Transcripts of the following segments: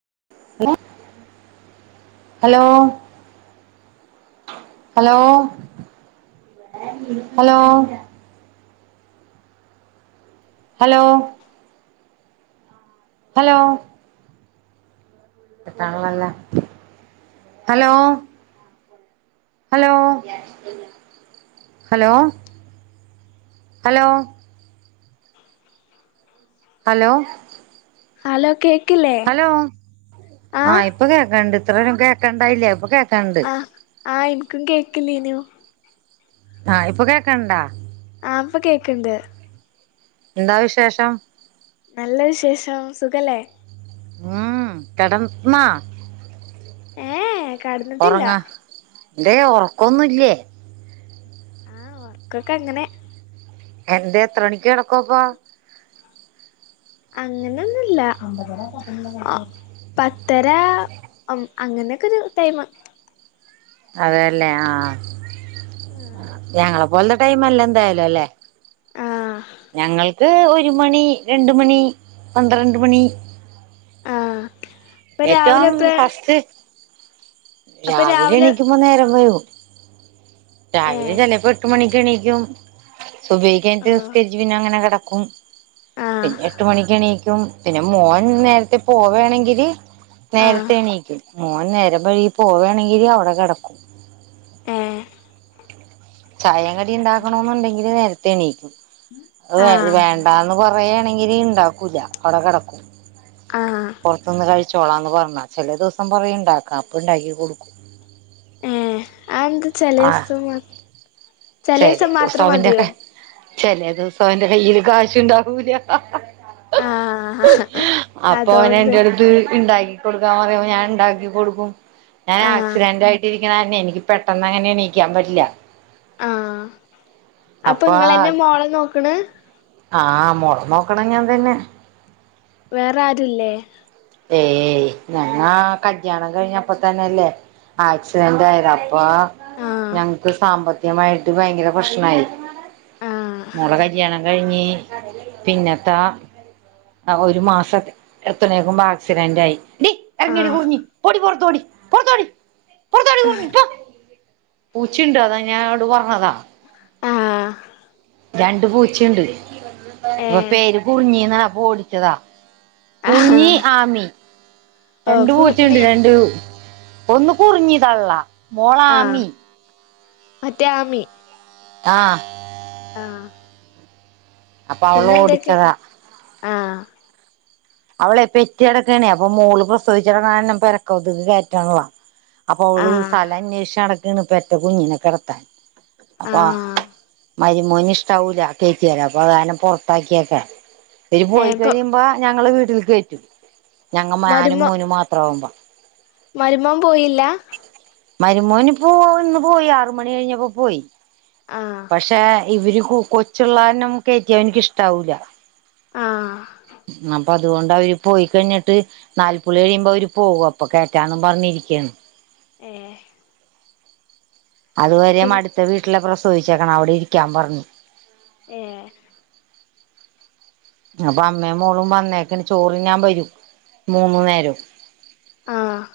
[unintelligible] Hello hello hello hello hello [unintelligible] hello hello hello hello hello hello കേക്ക് hello ആ ഇപ്പൊ കേക്കണ്ട് ഇത്ര നേരം കേക്കണ്ടായില്ല്യാ ഇപ്പൊ കേ രണ്ട് ആഹ് ആഹ് എനിക്കും കേക്കലേനു ആ ഇപ്പൊ കേക്കണ്ടാ ആപ്പോ കേക്കണ്ട് എന്താ വിശേഷം നല്ല വിശേഷം സുഖല്ലേ ഉം കടംന്നാ ഏയ് കടന്നിട്ടില്ല എന്തേയ് ഉറക്കോന്നില്ലേ ആഹ് ഒറക്കൊക്കെ അങ്ങനെ എന്തേ എത്ര മണിക്ക് കിടക്കോപ്പം അങ്ങനെന്നുമില്ല പത്തര അങ്ങനെയൊക്കെ ഒരു ടൈമ് അതേല്ലേ ആ ഞങ്ങള പോല ടൈംല്ല എന്തായാലുമല്ലെ ആഹ് ഞങ്ങൾക്ക് [unintelligible] ഒരു മണി രണ്ട് മണി പന്ത്രണ്ട് മണി ആ ഏറ്റവും ഫസ്റ്റ് രാവിലെ എണീക്കുമ്പോ നേരം വെളുക്കും രാവിലെ ഏഹ് ചിലപ്പോ എട്ട് മണി [unintelligible] ണിക്കും [unintelligible] സുബൈക്കെ എണീറ്റ് ഓഹ് നിസ്കരിച്ച് പിന്നെ അങ്ങന തും ആഹ് പിന്നെ എട്ട് മണിക്ക് എണീക്കു [unintelligible] പിന്നെ മോൻ നേരത്തെ പോവേണെങ്കില് ആഹ് നേർത്തേണീക്ക് മൂൻ നേരം വഴി പോവണെങ്കില് അവിടെ കിടക്കും ആ ചായ കടി ഉണ്ടാക്കണോ എന്നുണ്ടെങ്കിൽ നേര തണീക്ക ആഹ് വേണ്ടന്ന് കൊറയാ ണ്ടാക്കൂല അപ്പൊ അവിടെ കെടക്കും ആഹ് പുറത്തുനിന്ന് കഴിച്ച ചോളാന്ന് പറഞ്ഞ ചില ദിവസം പറയും ഇണ്ടാക്ക അപ്പ ഉണ്ടാക്കി കൊടുക്കും ആഏ ആന്ത ചലസ ആഹ് മ ചല ദിവസം മാത്രം മതിയോ ചില ദിവസം അവന്റെ കയ്യിയില് കാശുണ്ടാവൂല ആഹ അപ്പൊ അവന് അതൊണ്ട് എന്റെ അടുത്ത് ഇണ്ടാക്കി കൊടുക്കാൻ പറയും അപ്പൊ ഞാൻ ഉണ്ടാക്കി കൊടുക്കും ഞാൻ ആഹ് ആക്സിഡന്റ് ആയിട്ടിരിക്കും കാരണേ എനിക്ക് പെട്ടെന്ന് അങ്ങനെണീയിക്കാൻ പറ്റില്ല ആഹ് അപ്പൊ ങ്ങളെ ന്നെ മോളെ നോക്കണ് ആഹ് മോളെ നോക്ണ ഞാൻ തന്നെ വേറെ ആരുല്ലേ ഏയ് ഞങ്ങാ കല്ല്യാണം കഴിഞ്ഞപ്പോ തന്നെല്ലേ ആക്സിഡന്റ് ആയത് അപ്പൊ ആഹ് ഞങ്ങക്ക് സാമ്പത്തികമായിട്ട് ഭയങ്കര പ്രശ്നമായി ആഹ് മോളെ കല്യാണം കഴിഞ്ഞ് പിന്നത്തൊ ഒരു മാസ ഒക്കെ എത്തണേക്കുമ്പോ ആക്സിഡന്റായി ടി ഇറങ്ങടി ആഹ് കുറിഞ്ഞി പൊടി പുറത്ത് പോടി പു റത്തോടി പുറു ത്തോടി കുർഞ്ഞി പ്പോ പൂച്ചയുണ്ട് അതാ [unintelligible] ട് പറഞ്ഞതാ ആഹ് രണ്ട് പൂച്ചയുണ്ട് അപ്പൊ ഏഹ് പേര് കുർഞ്ഞിന്നാ ഓടിച്ചതാ ആഹ് കുറിഞ്ഞി ആമി ഓഹ് രണ്ട് പൂച്ചയുണ്ട് പൂർണിയ രണ്ട് ഒന്ന് കുറിഞ്ഞിതള്ള ആഹ് മോളാമി മറ്റേ ആമി ആ ആഹ് അപ്പ പിന്നെന്തൊക്കെ അവളോടിച്ചതാ ആഹ് അവളെ പെറ്റെടക്കാണേ അപ്പൊ മോള് പ്രസവിച്ച് കെടന്ന കാരണം പെരക്കകത്തിക്ക് കേറ്റണില്ല അപ്പൊ ഓള് ആഹ് സ്ഥല അന്വേഷിച്ച് നട ക്കാണ് പെറ്റ കുഞ്ഞിനെ കെടത്താൻ അപ്പാ ആഹ് മരിമോന് ഇഷ്ടവൂല്ല കേറ്റ്യാല് അപ്പൊ അതുകാരണം പൊറത്താക്ക്യേക്കാ ഇവര് ഏഹ് പോയി ഇപ്പൊ കഴിയുമ്പോ ഞങ്ങള് വീ ട്ടിൽ കേറ്റും ഞങ്ങ മാനും മരുമോ മോനും മാത്രമാവുമ്പോ മരുമോൻ പോയില്ല? മരുമോന്പ്പോ ഇന്ന് പോയി ആറ്മണി കഴിഞ്ഞപ്പൊ പോയി ആഹ് പക്ഷെ ഇവര് കു കൊച്ചുള്ളാരണം കേറ്റ്യ ഓന്ക്ക് ക്കിഷ്ടാവൂല ആഹ് ന അപ്പൊ അതുകൊണ്ട് അവര് പോയി കഴിഞ്ഞിട്ട് നാല്പ്പുള്ളി കഴിയുമ്പോ അവര് പോവും അപ്പൊ കേറ്റാന്നും പറഞ്ഞിരിക്കാണ് ഏ അതുവരെയും അടുത്ത വീട്ടില പ്രശ് ചോദിച്ചക്കണേ അവിടെ ഇരിക്കാൻ പറഞ്ഞു ഏ അപ്പൊ അമ്മേം മോളും വന്നേക്കാണ് ചോറിനാൻ വരും മൂന്നു നേരും ആഹ്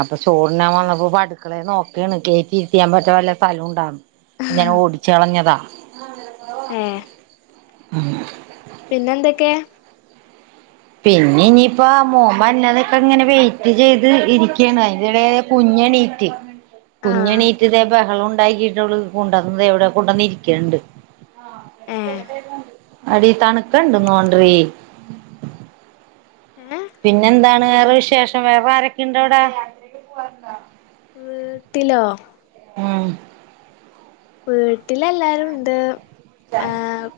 അപ്പ് ചോറിനാൻ വന്നപ്പൊ പ്പടുക്കളെ നോക്കാണ് കേറ്റിരിത്യാൻ പറ്റ്യേ വല്ല സ്ഥലുണ്ടാന്ന് ഞാൻ ഓടിച്ചളഞ്ഞതാ [unintelligible] [unintelligible] ആ പിന്നെന്തെക്കേ പിന്നെ ഇനിപ്പ മോൻ വരണതൊക്കെങ്ങനെ വെയിറ്റ് ചെയ്ത് ഇരിക്കാണ് അതിന്റെടെല് കുഞ്ഞെണീറ്റ് ആഹ് കുഞ്ഞണീറ്റ് ദേ ബഹളൊ ണ്ടാക്കിയിട്ട് അവള് കൊണ്ടന്ന് ദേ ഇവിടെ കൊണ്ടന്നിരിക്കണ്ട് ആഹ് ചെറ്യേ ഏഹ് സൗണ്ട് കേക്കാണ്ട് അടീ തണുക്കണ്ട് തോൻഡ്രി ഏഹ് വേറെ വിശേഷം വേറെ ആരൊക്കെ ഉണ്ടവിടെ വീട്ടിലോ ഉം വീട്ടിലെല്ലാരും ഉണ്ട് ത [inaudible] ആഹ്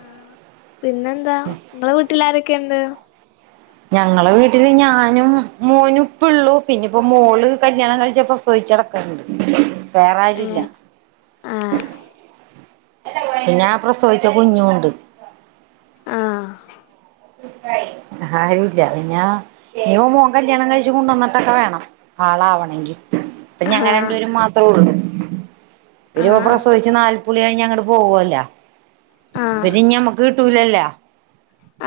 ആഹ് പിന്നെന്താ നിങ്ങളെ വീട്ടിലാരൊ ക്കെ ഉണ്ട് ഞങ്ങള് വീട്ടില് ഞാനും മോനും ഇപ്പൊള്ളു പിന്നിപ്പോ മോള് കല്യാണം കഴിച്ച് പ്രസവിച്ച് കെടക്കാണ് വേറെരും ഇല്ല ഏഹ് ആഹ് പിന്നെ പ്രസവിച്ച കുഞ്ഞുവുണ്ട് ആഹ് ആരൂല്ല പിന്നെ ഇനിയൊരു മോൻ കല്യാണം കഴിച്ചു കൊണ്ട് വന്നിട്ടൊക്കെ വേണം ആളാവണെങ്കി ഇപ്പ ഞങ്ങ ആഹ് രണ്ടുപേരും മാത്ര ഉള്ളൂ [unintelligible] ആഹ് പ്രസവിച്ചു നാല് പുളി കഴിഞ്ഞങ്ങ് അങ്ങട് പോവുവല്ല ആഹ് പി ഞമക്ക് റ്റൂലല്ല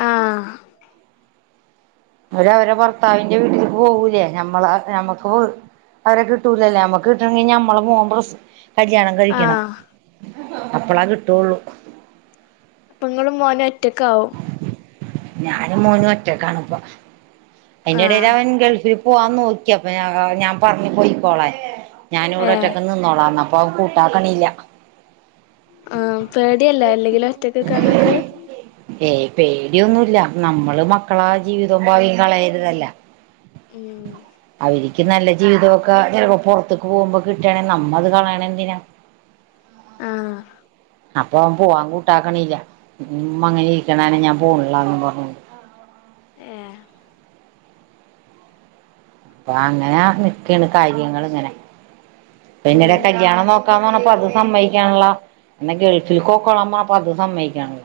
ആഹ് അവര് അവരെ ഭർത്താവിന്റെ വീട്ടില് പോകൂലേ നമ്മള് നമ്മക്ക് അവരെ കിട്ടൂലല്ലേ നമ്മക്ക് കിട്ടണെ നമ്മളെ മോൻ പ്രസ് കല്യാണം കഴിക്കണം ആഹ് അപ്പളേ കിട്ടുള്ളു അപ്പം ഇങ്ങളും മോനും ഒറ്റക്ക് ആവും ഞാനും മോനും ഒറ്റക്കാണിപ്പം അതിന്റെ ഇടയിൽ ആഹ് അവൻ ഗൾഫിൽ പോവാൻ നോക്കിയപ്പം ഞാൻ പറഞ്ഞ് പൊയ്ക്കോളാൻ ഞാൻ ഇവിടെ ഏഹ് ഒറ്റക്ക് നിന്നോളാം എന്ന് അപ്പൊ അവൻ കൂട്ടാക്കണില്ല ആ പേടിയല്ലേ അല്ലെങ്കിലും ഒറ്റക്ക്ക്ക ഇങ്ങക്ക് ഏയ് പേടിയൊന്നുമില്ല നമ്മള് മക്കളാ ജീവിതവും ഭാവിയും കളയരുതല്ലോ ഉം ആയിരി എനിക്ക് നല്ല ജീവിതമൊക്കെ ചിലപ്പോ പൊറത്തേക്ക് പോകുമ്പോ കിട്ടുകയാണെ നമ്മള് കളയണത് എന്തിനാ ആഹ് അപ്പൊ അവൻ പോവാൻ കൂട്ടാക്കണില്ല ഉം അങ്ങനെ ഇരിക്കണേന് ഞാൻ പോണില്ലാന്നും പറഞ്ഞ് ഏ അപ്പൊ അങ്ങനെ നിക്കെയാണ് കാര്യങ്ങള് ഇങ്ങനെ പിന്നീട് ഉം കല്യാണം നോക്ക നോക്കാന്ന് പറഞ്ഞപ്പം അത് സമ്മയ്ക്കണില്ല എന്നാ ഗൾഫിൽ പൊക്കോളാൻ അപ്പം അതും സമ്മയ്ക്കുന്നില്ല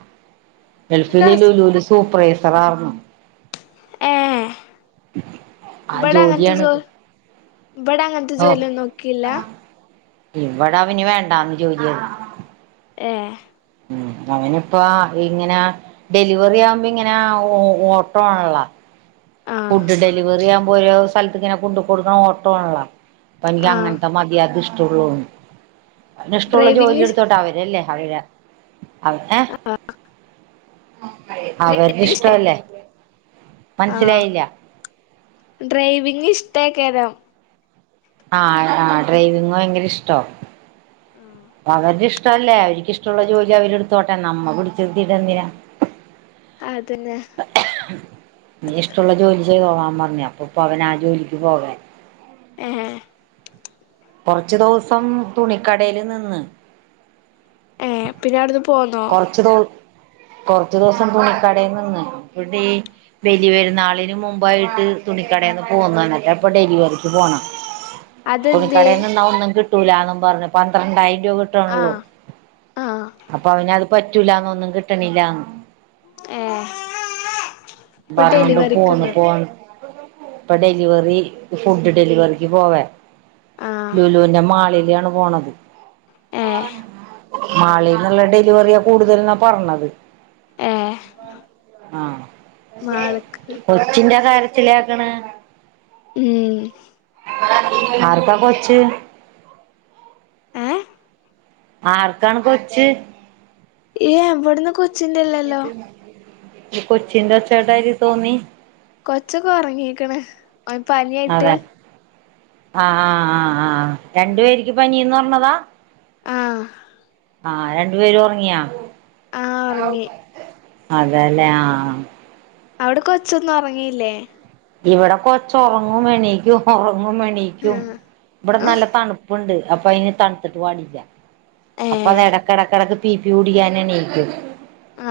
ഇങ്ങക്ക് ഗൾഫില് ഈ ഹസ് ലുലുവിൽ സൂപ്പർവൈ തല കറങ്ങും ഏഹ് ആ ഇവിടെ അങ്ങനത്തെ ജോ ജോലിയാണിത് ഇവിടെ അങ്ങനത്തെ ഓ ജോലിയൊന്നും നോക്കിയില്ല ഇവിടെ അവന് വേണ്ടാന്ന് ജോലിയൊന്നും ഏഹ് ഉം അവനി ഇപ്പ ഇങ്ങനെ ഡെലിവറി ആവുമ്പോ ഇങ്ങനെ ഓട്ടോ ആണള്ള ആഹ് ഫുഡ് ഡെലിവറി ആവുമ്പോ ഓരോ സ്ഥലത്ത് ഇങ്ങനെ കൊണ്ടു കൊടുക്കണം ഓട്ടം ആണ്ല്ലൊ പ്പ നിക്ക് ആഹ് അങ്ങനത്തെ മതി അതിഷ്ട റ്റുള്ളൂന്ന് അവന് ഇഷ്ടുള്ള ജോലി ഡ്രൈവിംഗ് എടുത്തോട്ടെ അവര് അല്ലേ [unintelligible] അവന് അവരുടെ ഡ്രൈവിംഗ് ഇഷ്ടാ ഇഷ്ടല്ലേ ആഹ് മനസ്സിലായില്ല ഡ്രൈവിങ് ഇഷ് ത്തേക്കതം ആഹ് ആ ഡ്രൈവിങ്ങ് ഭയങ്കര ഇഷ്ടാ അവന്റെ ഇഷ്ടല്ലേ അവരിക്ക് ഇഷ്ടള്ള ജോലി അവരിട്ടത്തോട്ടേ നമ്മ പിടിച്ച് തീർത്തിട്ട് എന്തിനാ അതന്നെ ഇഷ്ടമുള്ള ജോലി ചെയ്തോളാന്ന് പറഞ്ഞെ അപ്പൊപ്പ അവന് ആ ജോലിക്ക് പോകാലോ ഏഹ് കൊറച്ചു ദിവസം തുണിക്കടെൽ നിന്ന് ഏഹ് പിന്നെ ആടുന്ന് പോ കൊറച്ചു നാൾ കൊറച്ചു ദിവസം തുണിക്കടെ നിന്ന് പിന്നെ ഈ വലിയ പെരുനാളിന് മുമ്പായിട്ട് തുണിക്കടെന്ന് പോന്നു അതോണ്ട് ഇപ്പൊ ഡെലിവറിക്ക് പോണെ അതെന്തേ തുണിക്കടെ നിന്നാ ഒന്നും കി ട്ടൂലാന്ന് പറഞ്ഞ് പന്ത്രണ്ടായിര ആഹ് ആഹ് അത് പറ്റൂലാന്ന് ഒന്നും കിട്ടണില്ലാന്ന് ഏഹ് ഇപ്പൊ ട്ടവിട്ന്ന് പോന്ന് ഡെലിവറിക്ക്ന്ന് പോ ഇപ്പൊ ഡെലിവറി ഫുഡ് ഡെലിവറിക്ക് പോവ ആഹ് ലൂലൂന്റെ മാളില് ആണ് പോണത് ഏഹ് മാളിൽ ന്നുള്ള ഡെലിവറിയാ കൂടുതൽ എന്നാ പറഞ്ഞത് ഏഹ് ആഹ് മാള്ക്ക് കൊച്ചിന്റെ കാര്യ കരച്ചില് കേക്കണ് ഉം ആർക്കാ കൊച്ച് ഏഹ് ആർക്കാണ് കൊച്ച് ഏ എവിടന്ന് കൊ ച്ചില്ലല്ലോ ഇ കൊച്ചിന്റെ ഒച്ചേട്ടാതിരി തോന്നി കൊച്ചൊക്കെ ഒറങ്ങീക്ക്‌ണ്‌ ഓന് പനിയായിട്ട് അതെ ആഹ് ആഹ് ആഹ് ആഹ് രണ്ടു ആഹ് പേര്ക്ക് പനീന്ന് പറ ന്നതാ ആഹ് ആ രണ്ട് പേരും ഒറങ്ങിയാ ആഹ് ഒറങ്ങി അതേല്ലേ ആ അവിടെ കൊച്ചൊന്നും ഒറങ്ങില്ലേ ഇവിടെ കൊച്ച് ഒറങ്ങും എണീക്കും ഒറ ങ്ങും എണീക്കും ആഹ് ഇവടെ നല്ല തണുപ്പുണ്ട് അപ്പ അയിന് തണുത്തിട്ട് പാടില്ല അപ്പൊ അത് ഏഹ് എടക്ക്‌ എടക്ക്‌ടക്ക് പി പി കുടിക്കാന് എണീക്കും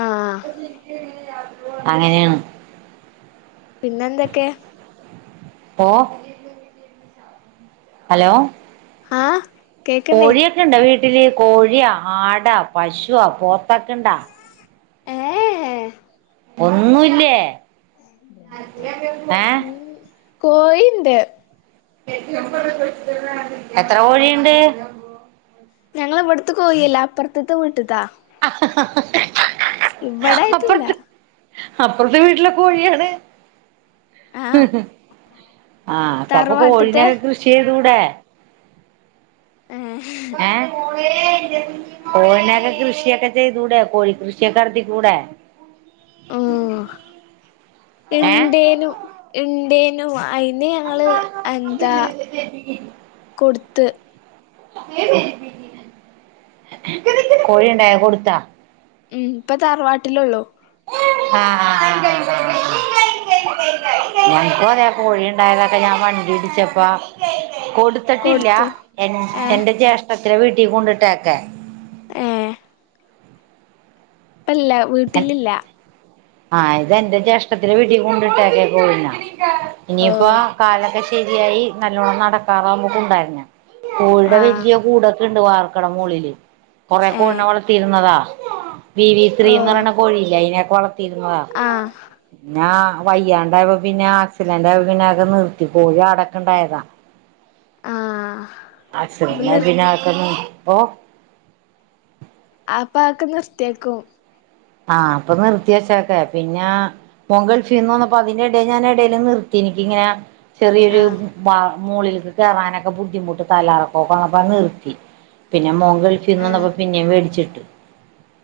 ആഹ് അങ്ങനെയാണ് പിന്നെന്തൊക്കെ ഓ ഹലോ ആ കോഴിയൊക്കെണ്ടോ വീ ട്ടില് കോഴിയോ ആടൊ പശോ പോത്തൊക്കെ ഇണ്ടാ ഏഹ് ഒന്നുല്ലേ ഏ കോഴിണ്ട് എത്ര കോഴിയ്ണ്ട് ഞങ്ങളവ്ട് ത്തെ കോഴിയല്ലാ അപ്പർത്ത്ത്ത വീട്ട്ത്ത ഇവിടായിട്ടില്ല അപ്പുറത്ത് അപ്പുറത്തെ വീട്ടിലൊക്കെ കോഴിയാണ് ആഹ് ആഹ് അപ്പ അപ്പൊ തറവാട്ടത്തെ കോഴിനെക്കെ കൃഷി ചെയ്തു ട്ടെ ഏഹ് ഏ കോഴിയൊക്കെ അങ്ങനൊന്നുല്ല കൃഷിയൊക്കെ ചെയ്തൂടെ കോഴി കൃഷി ഒക്കെ നടത്തികൂടെ ഉം ഏ ഇണ്ടേനു ഇണ്ടേ നു അയി പിന്നെ ഞങ്ങള് എന്താ കൊടുത്ത് കോഴിണ്ടായ കൊടുത്താ ഉം ഇപ്പൊ തറവാട്ടിലോള്ളൂ ആ നപ്പോ അതേ കോഴി ഉണ്ടായതൊക്കെ ഞാൻ വണ്ടി ഇടിച്ചപ്പാ കൊടുത്തിട്ടില്ല കൊടുത്തു എ ഏഹ് എന്റെ ജ്യേഷ് [unintelligible] വീട്ടിൽ കൊണ്ടിട്ടേക്കാ ഏ ഇപ്പല്ല വീട്ടിലില്ല ആഹ് ഇതെന്റെ ജ്യേഷ്ഠത്തിെന്റെ വീട്ടി കൊണ്ടിട്ടക്കെ കോഴിനെ ഇനിയിപ്പോ ഓഹ് കാലകഷി തിയായി നല്ലോണ്ണം നടക്കാറാകുമ്പോ കുണ്ടേരണം കോഴിയുടെ ആഹ് വലിയ കൂടൊക്കെ ഉണ്ട് വാർക്കട മളില് കൊറെ കോഴിനെ ഏഹ് വളർത്തിയിരുന്നതാ വി വി സ്ത്രീ ന്ന് ഓഹ് പറയണ കോഴയില്ല അയിന വള രുന്നുതാ ആഹ് ഞാ വയ്യാണ്ടപ്പോ പിന്നെ ആക്സിഡന്റായ പിന്നെ ഒക്കെ നിർത്തി കോഴി ആടക്കണ്ടായതാ ആഹ ആക്‌സിഡന്റ്ആയ പിന്നെ അതോക്കെ നിർ ഓഹ് ആപ്പ ആക്കെ നിർത്തിയെക്കും ആഹ് അപ്പൊ നിർത്തിയ വച്ചക്കെ പിന്നെ മോൻ ഗൾഫിന്ന് വന്നപ്പ അതിന്റെ ഇടൽ ഞാൻ ഇടലും നിർത്തി എനിക്കിങ്ങനെ ചെറിയൊരു ആഹ് മാ മുകളിലക്ക് കേയറാനൊക്കെ ബുദ്ധിമുട്ട് തലാക്കറക്കെന്നപ്പ നിർത്തി പിന്നെ മോൻ ഗൾഫിന്ന് ആഹ് വന്നപ്പോ പിന്നെയും മേടിച്ചിട്ട്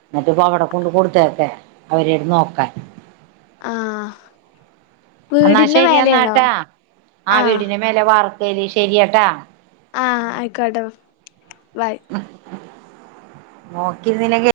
എന്നിട്ട് പ്പവടേ കൊണ്ട് കൊടുത്തേക്കെ അവരട് നോക്കാൻ ആ എന്നാ ശരി എന്നാട്ടാ ആ ആഹ് വീടിന് മേലെ വാർ ശരി ശരിയട്ടാ ആഹ് ആയിക്കോട്ടെം ബൈ നോക്കിരുന്നില്ലെങ്കി